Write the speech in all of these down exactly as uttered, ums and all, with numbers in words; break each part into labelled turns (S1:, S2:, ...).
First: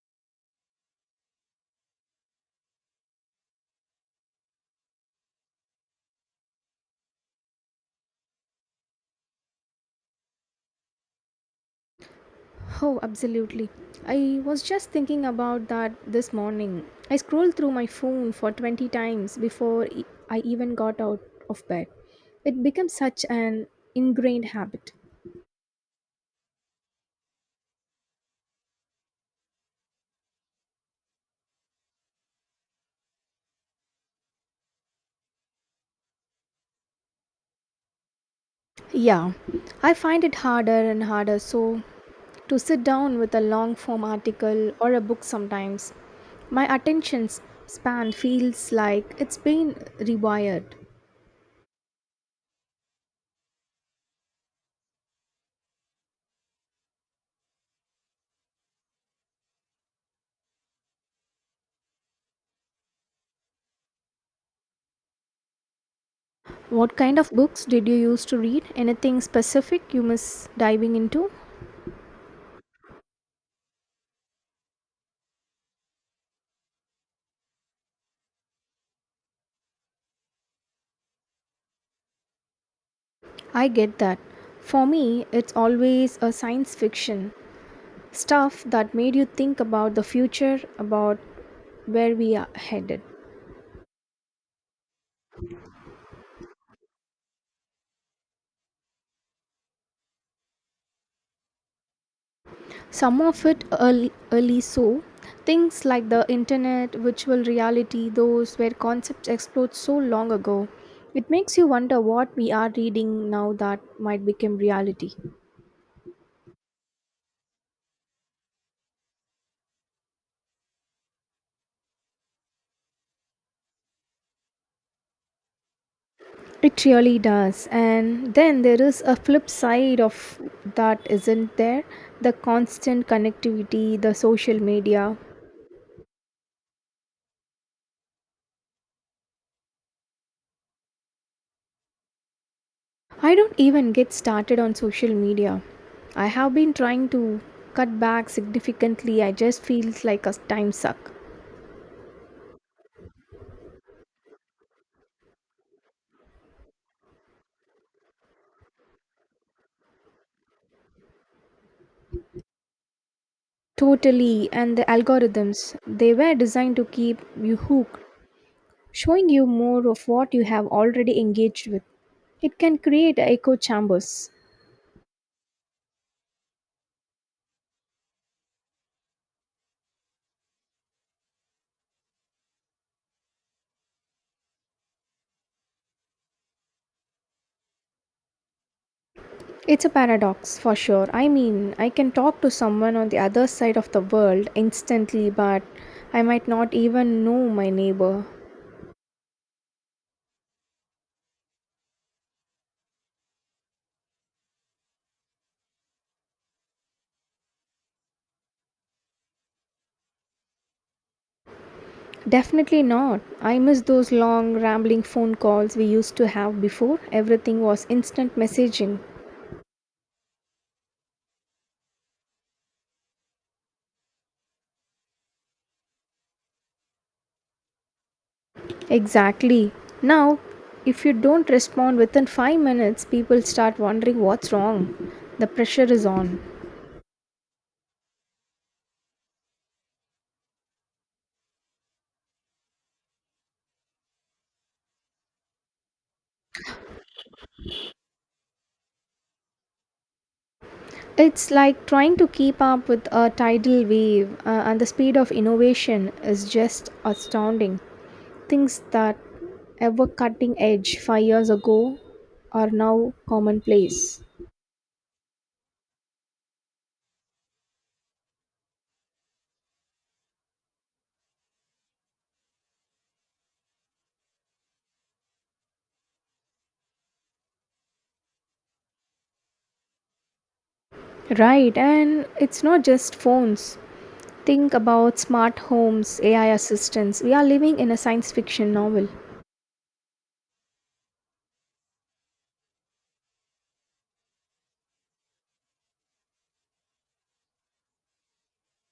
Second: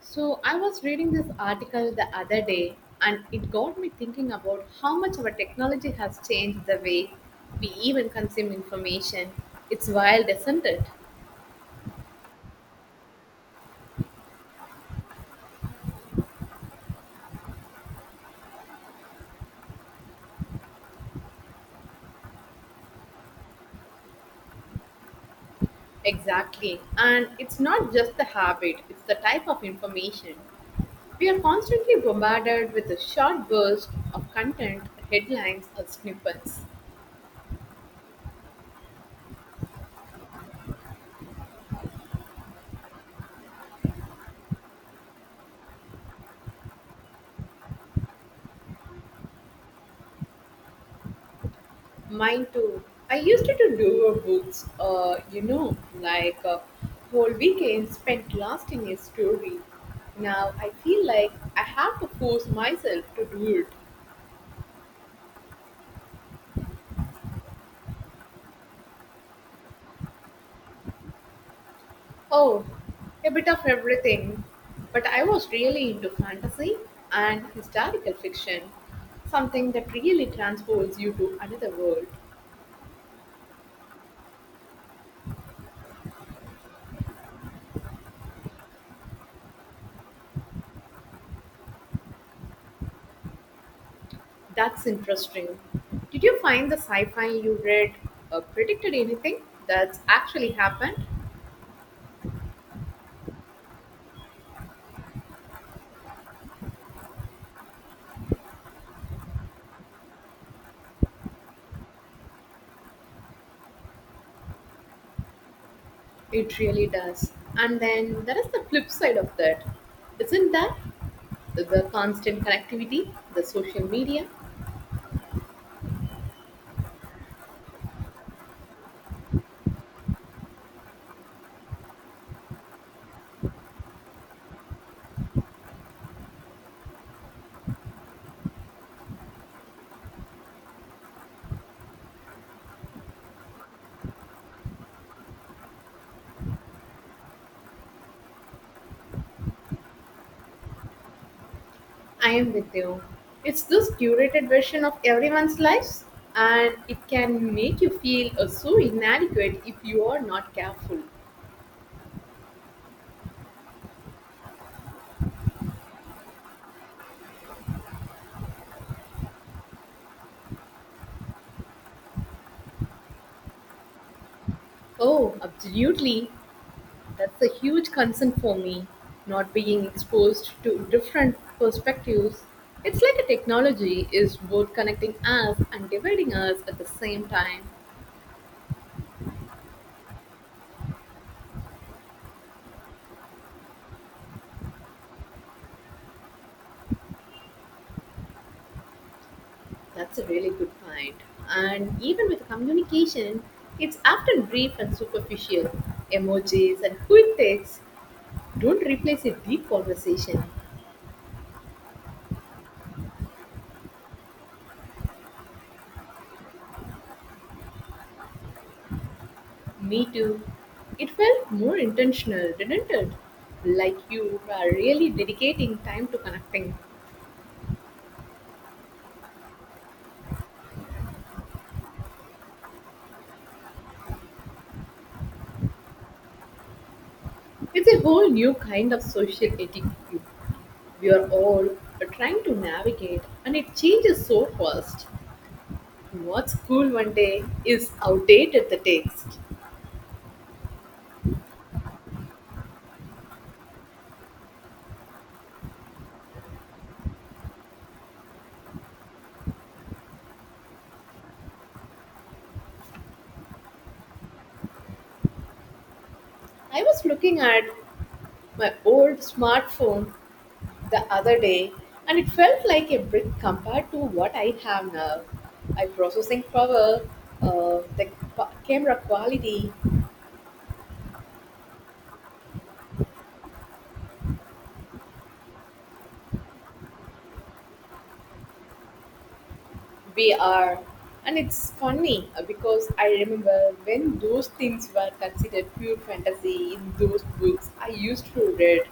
S1: So, I was reading this article the other day, and it got me thinking about how much our technology has changed the way we even consume information. It's wild, isn't it?
S2: Oh, absolutely. I was just thinking about that this morning. I scrolled through my phone for twenty times before e- I even got out of bed. It becomes such an ingrained habit.
S1: Exactly. And it's not just the habit, it's the type of information. We are constantly bombarded with a short burst of content, headlines, or snippets.
S2: Yeah, I find it harder and harder so to sit down with a long form article or a book sometimes. My attention s- span feels like it's been rewired.
S1: Mine too. I used to do a books, uh, you know, like uh, whole weekend spent lost in a story. Now I feel like I have to force myself to do it.
S2: What kind of books did you used to read? Anything specific you miss diving into?
S1: Oh, a bit of everything. But I was really into fantasy and historical fiction, something that really transports you to another world.
S2: I get that. For me, it's always a science fiction stuff that made you think about the future, about where we are headed.
S1: That's interesting. Did you find the sci fi you read uh, predicted anything that's actually happened?
S2: Some of it early, early so. Things like the internet, virtual reality, those were concepts explored so long ago. It makes you wonder what we are reading now that might become reality.
S1: It really does. And then there is the flip side of that, isn't that? The constant connectivity, the social media.
S2: It really does. And then there is a flip side of that, isn't there? The constant connectivity, the social media. I don't even get started on social media. I have been trying to cut back significantly. I just feel like a time suck.
S1: I am with you. It's this curated version of everyone's lives, and it can make you feel uh, so inadequate if you are not careful.
S2: Totally. And the algorithms, they were designed to keep you hooked, showing you more of what you have already engaged with. It can create echo chambers.
S1: Oh, absolutely. That's a huge concern for me, not being exposed to different perspectives. It's like a technology is both connecting us and dividing us at the same time.
S2: It's a paradox for sure. I mean, I can talk to someone on the other side of the world instantly, but I might not even know my neighbor.
S1: That's a really good point. And even with communication, it's often brief and superficial. Emojis and quick texts don't replace a deep conversation.
S2: Definitely not. I miss those long, rambling phone calls we used to have before. Everything was instant messaging.
S1: Me too. It felt more intentional, didn't it? Like you are really dedicating time to connecting.
S2: Exactly. Now, if you don't respond within five minutes, people start wondering what's wrong. The pressure is on.
S1: It's a whole new kind of social etiquette we are all trying to navigate, and it changes so fast. What's cool one day is outdated the text.
S2: It's like trying to keep up with a tidal wave, uh, and the speed of innovation is just astounding. Things that ever cutting edge five years ago are now commonplace.
S1: I was looking at my old smartphone the other day and it felt like a brick compared to what I have now. I processing power, uh, the qu- camera quality,
S2: Right, and it's not just phones. Think about smart homes, A I assistants. We are living in a science fiction novel.
S1: V R, and it's funny uh, because I remember when those things were considered pure fantasy in those books I used to read.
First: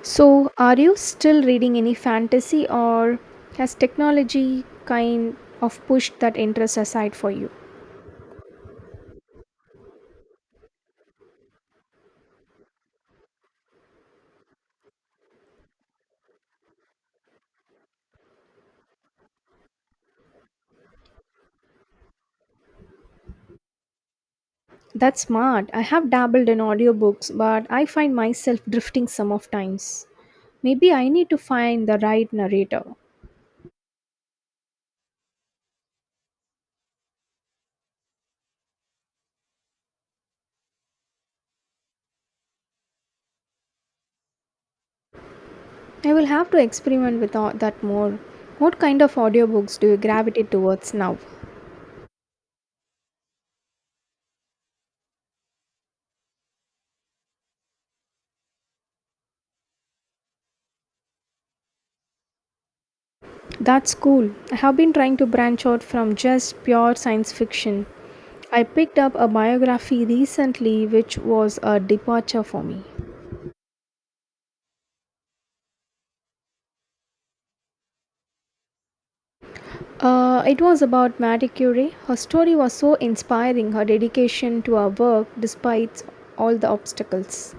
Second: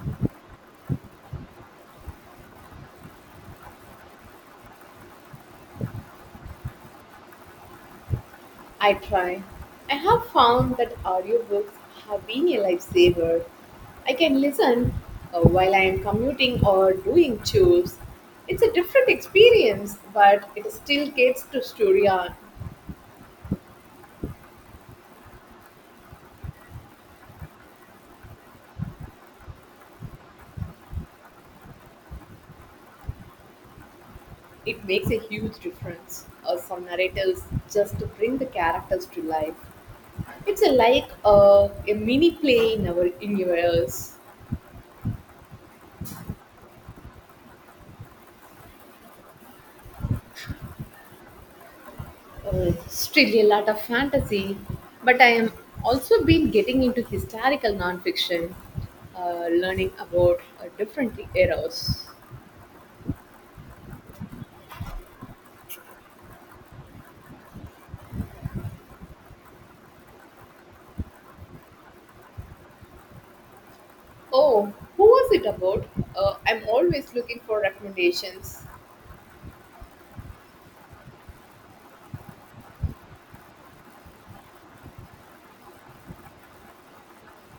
S2: So, are you still reading any fantasy, or has technology kind of pushed that interest aside for you?
S1: I try. I have found that audiobooks have been a lifesaver. I can listen uh, while I am commuting or doing chores. It's a different experience, but it still gets to story arc.
S2: That's smart. I have dabbled in audiobooks, but I find myself drifting some of times. Maybe I need to find the right narrator.
S1: It makes a huge difference. Uh, some narratives just to bring the characters to life. It's a, like uh, a mini play in our universe.
S2: I will have to experiment with all that more. What kind of audiobooks do you gravitate towards now?
S1: Uh, still a lot of fantasy, but I am also been getting into historical nonfiction, uh, learning about uh, different eras.
S2: That's cool. I have been trying to branch out from just pure science fiction. I picked up a biography recently, which was a departure for me.
S1: Oh, who was it about? Uh, I'm always looking for recommendations.
S2: Uh, it was about Marie Curie. Her story was so inspiring, her dedication to her work despite all the obstacles.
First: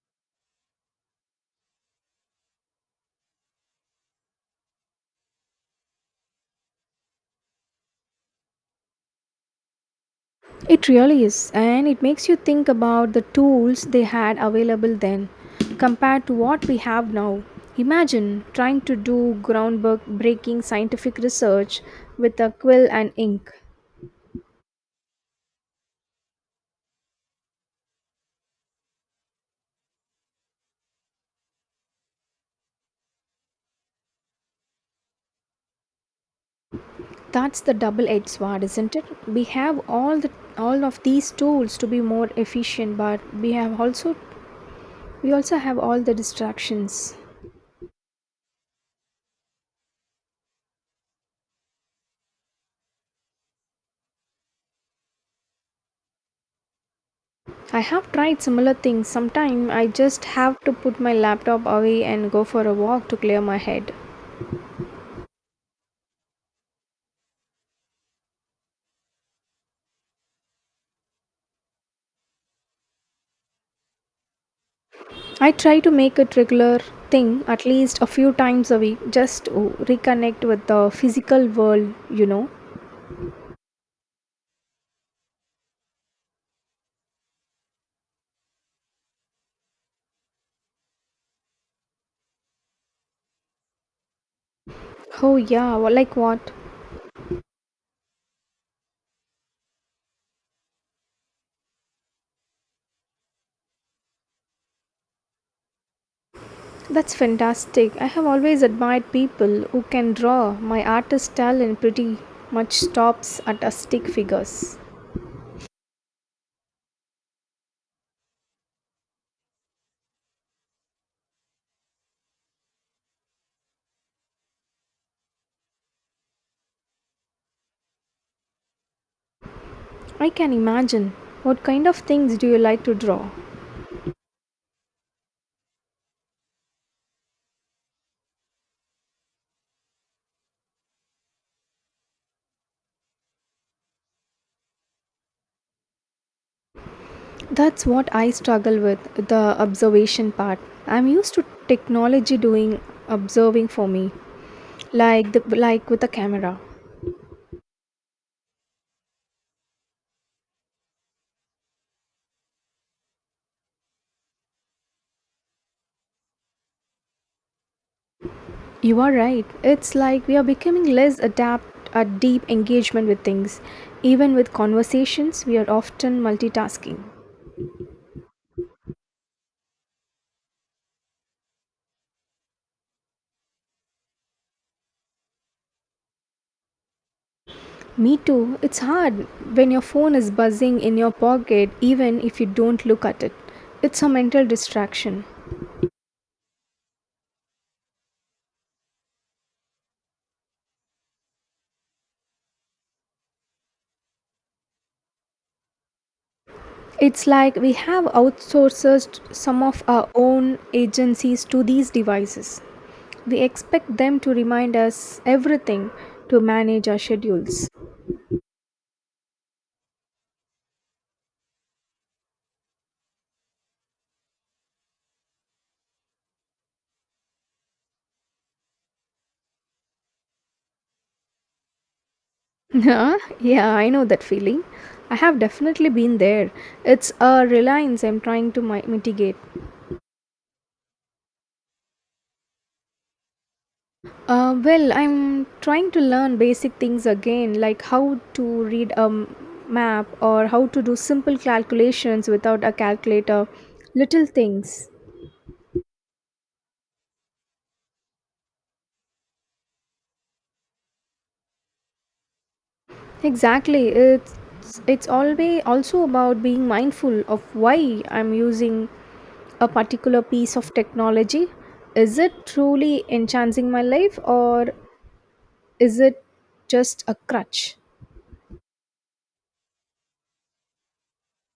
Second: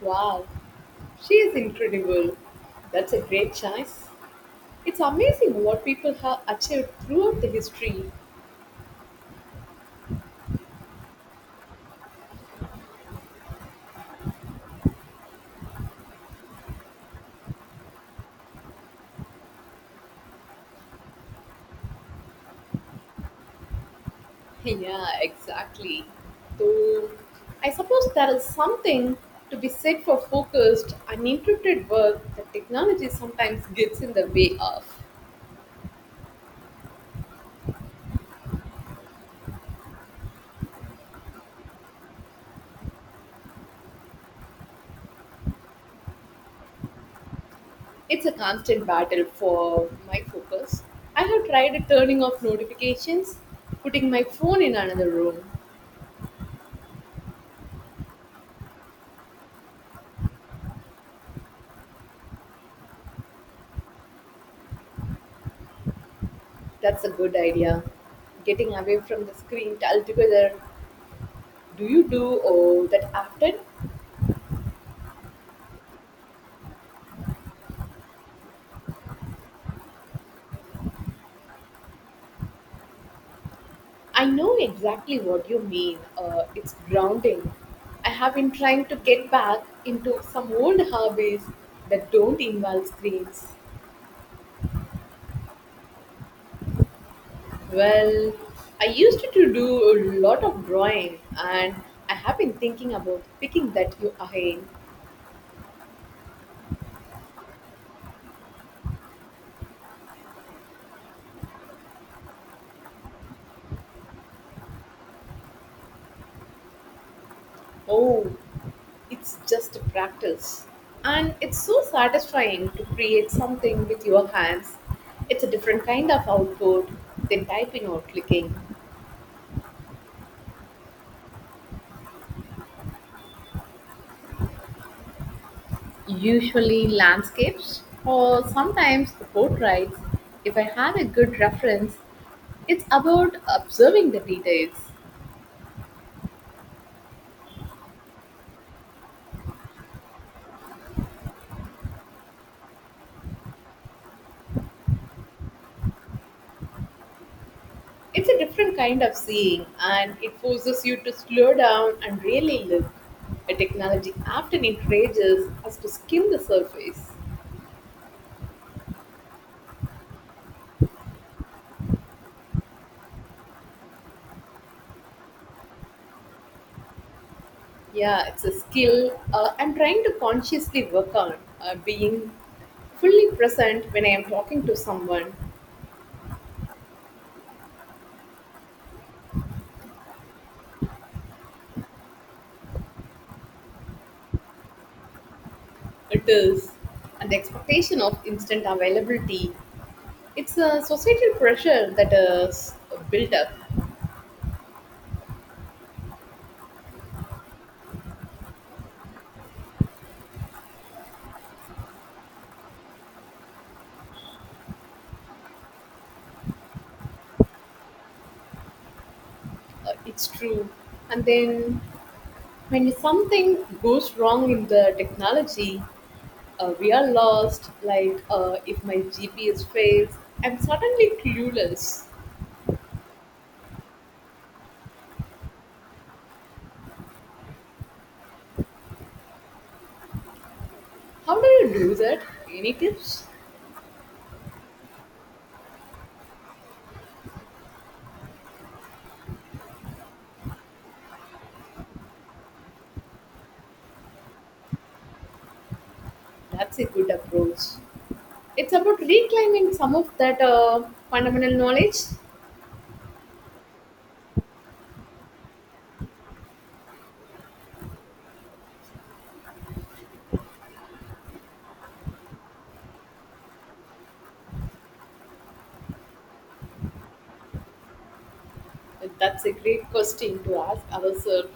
S1: Wow, she is incredible. That's a great choice. It's amazing what people have achieved throughout the history.
S2: It really is, and it makes you think about the tools they had available then compared to what we have now. Imagine trying to do groundbreaking scientific research with a quill and ink.
S1: Yeah, exactly. So I suppose there is something to be said for focused, uninterrupted work that technology sometimes gets in the way of.
S2: That's the double-edged sword, isn't it? We have all the All of these tools to be more efficient, but we have also We also have all the distractions.
S1: It's a constant battle for my focus. I have tried turning off notifications, putting my phone in another room.
S2: I have tried similar things. Sometimes I just have to put my laptop away and go for a walk to clear my head.
S1: That's a good idea. Getting away from the screen altogether. Do you do oh, that often?
S2: I try to make it regular thing at least a few times a week just to reconnect with the physical world, you know.
S1: I know exactly what you mean. Uh, it's grounding. I have been trying to get back into some old hobbies that don't involve screens.
S2: Oh yeah, well, like what?
S1: Well, I used to do a lot of drawing and I have been thinking about picking that you again.
S2: That's fantastic. I have always admired people who can draw. My artist talent pretty much stops at stick figures.
S1: Oh, it's just a practice. And it's so satisfying to create something with your hands. It's a different kind of output than typing or clicking.
S2: I can imagine. What kind of things do you like to draw?
S1: Usually landscapes or sometimes portraits. If I have a good reference, it's about observing the details.
S2: That's what I struggle with the observation part. I'm used to technology doing observing for me, like the like with a camera.
S1: It's a different kind of seeing, and it forces you to slow down and really look. A technology often encourages us to skim the surface.
S2: You are right. It's like we are becoming less adept at deep engagement with things. Even with conversations, we are often multitasking.
S1: Yeah, it's a skill uh, I'm trying to consciously work on uh, being fully present when I am talking to someone.
S2: Me too. It's hard when your phone is buzzing in your pocket even if you don't look at it. It's a mental distraction.
S1: It is, and the expectation of instant availability. It's a societal pressure that is built up.
S2: It's like we have outsourced some of our own agencies to these devices. We expect them to remind us everything to manage our schedules.
S1: Uh, it's true, and then when something goes wrong in the technology, uh, we are lost. Like uh, if my G P S fails, I'm suddenly clueless.
S2: Huh? Yeah, I know that feeling. I have definitely been there. It's a reliance I'm trying to mi- mitigate.
S1: How do you do that? Any tips?
S2: Uh, well, I'm trying to learn basic things again, like how to read a m- map or how to do simple calculations without a calculator, little things.
S1: That's a good approach. It's about reclaiming some of that uh, fundamental knowledge.
S2: Exactly. It's it's always also about being mindful of why I'm using a particular piece of technology. Is it truly enhancing my life or is it just a crutch?
S1: That's a great question to ask ourselves.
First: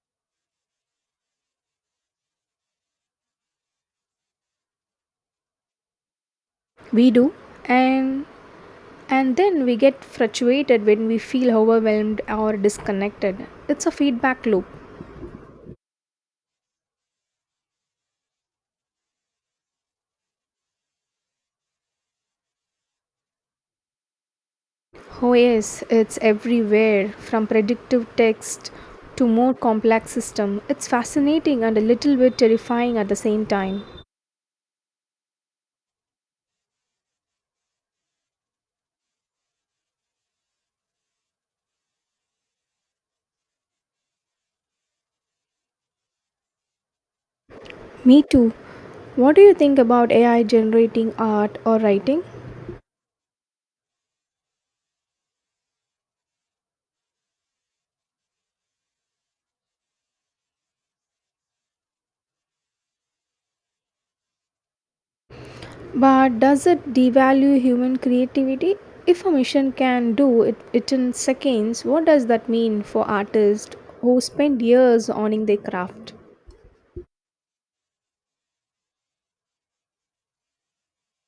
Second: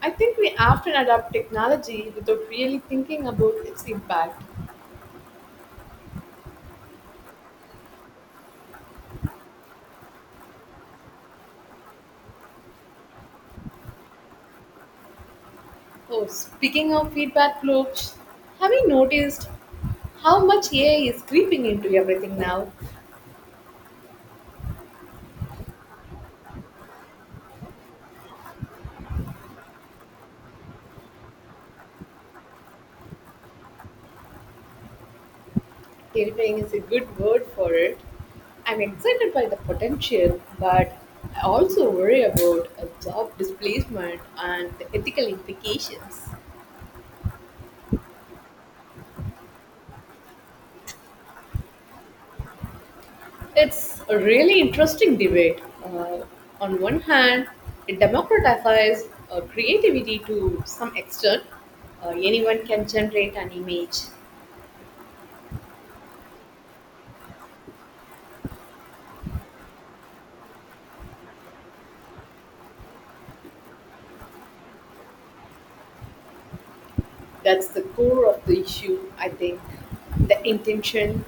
S1: I think we often adopt technology without really thinking about its impact.
S2: We do and and then we get frustrated when we feel overwhelmed or disconnected. It's a feedback loop.
S1: Oh, speaking of feedback loops, have you noticed how much A I is creeping into everything now?
S2: Oh, yes, it's everywhere from predictive text to more complex system. It's fascinating and a little bit terrifying at the same time.
S1: Terrifying is a good word for it. I'm excited by the potential, but I also worry about a job displacement and the ethical implications.
S2: Me too. What do you think about A I generating art or writing?
S1: It's a really interesting debate. Uh, on one hand, it democratizes uh, creativity to some extent. Uh, anyone can generate an image.
S2: But does it devalue human creativity? If a machine can do it, it in seconds, what does that mean for artists who spend years honing their craft?
S1: That's the core of the issue, I think. The intention,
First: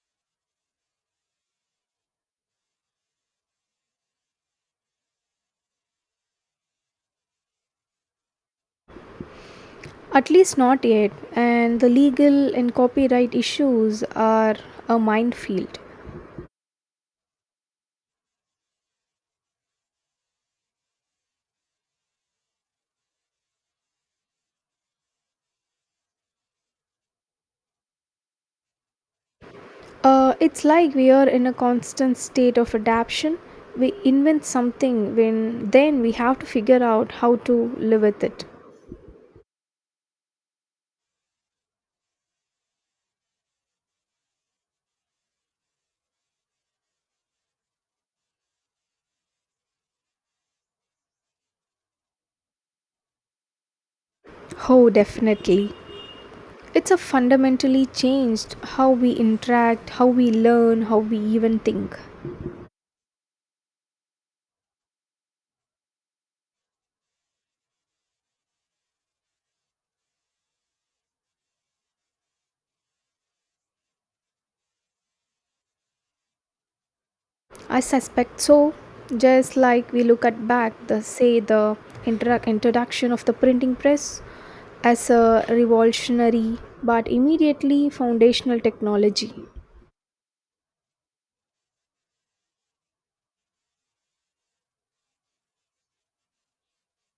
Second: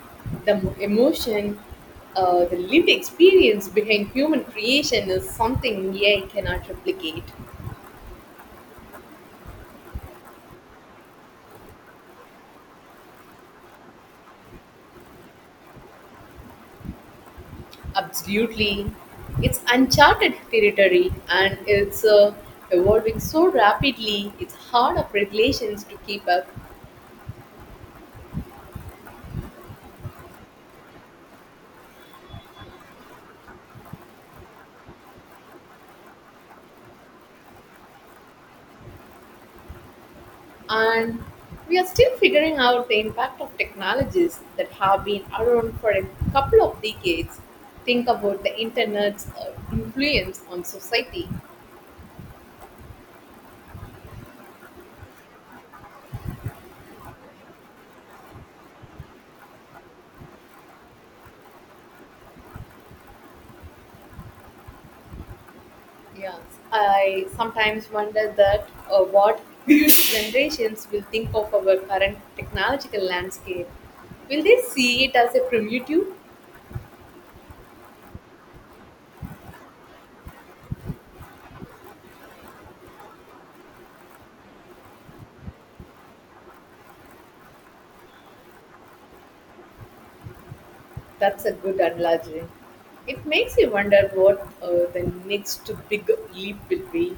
S1: the mo- emotion, uh, the lived experience behind human creation is something A I cannot replicate.
S2: At least not yet, and the legal and copyright issues are a minefield.
S1: Absolutely. It's uncharted territory and it's uh, evolving so rapidly, it's hard of regulations to keep up.
S2: Uh, it's like we are in a constant state of adaptation. We invent something when then we have to figure out how to live with it.
S1: And we are still figuring out the impact of technologies that have been around for a couple of decades. Think about the internet's uh, influence on society.
S2: Oh, definitely. It's a fundamentally changed how we interact, how we learn, how we even think.
S1: Yes, I sometimes wonder that uh, what future generations will think of our current technological landscape. Will they see it as a primitive?
S2: I suspect so. Just like we look at back the say the introduc- introduction of the printing press as a revolutionary but immediately foundational technology.
S1: That's a good analogy. It makes you wonder what uh, the next big leap will be.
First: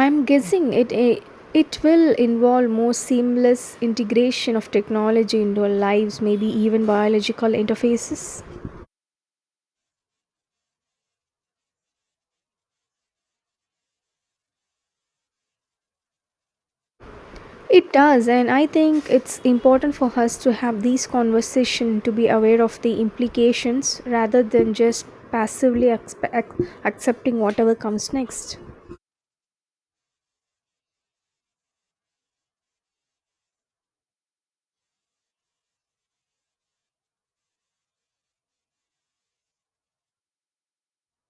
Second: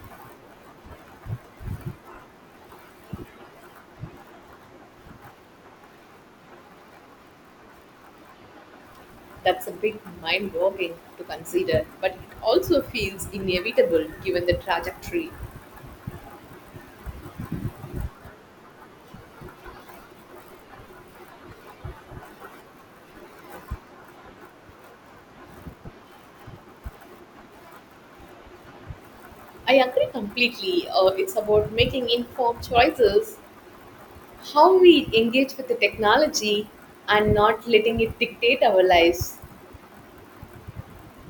S2: I'm guessing it eh, it will involve more seamless integration of technology into our lives, maybe even biological interfaces.
S1: That's a big mind boggling to consider, but it also feels inevitable given the trajectory.
S2: It does, and I think it's important for us to have these conversations to be aware of the implications rather than just passively expe- ac- accepting whatever comes next.
S1: I agree completely. Uh, it's about making informed choices, how we engage with the technology, and not letting it dictate our lives.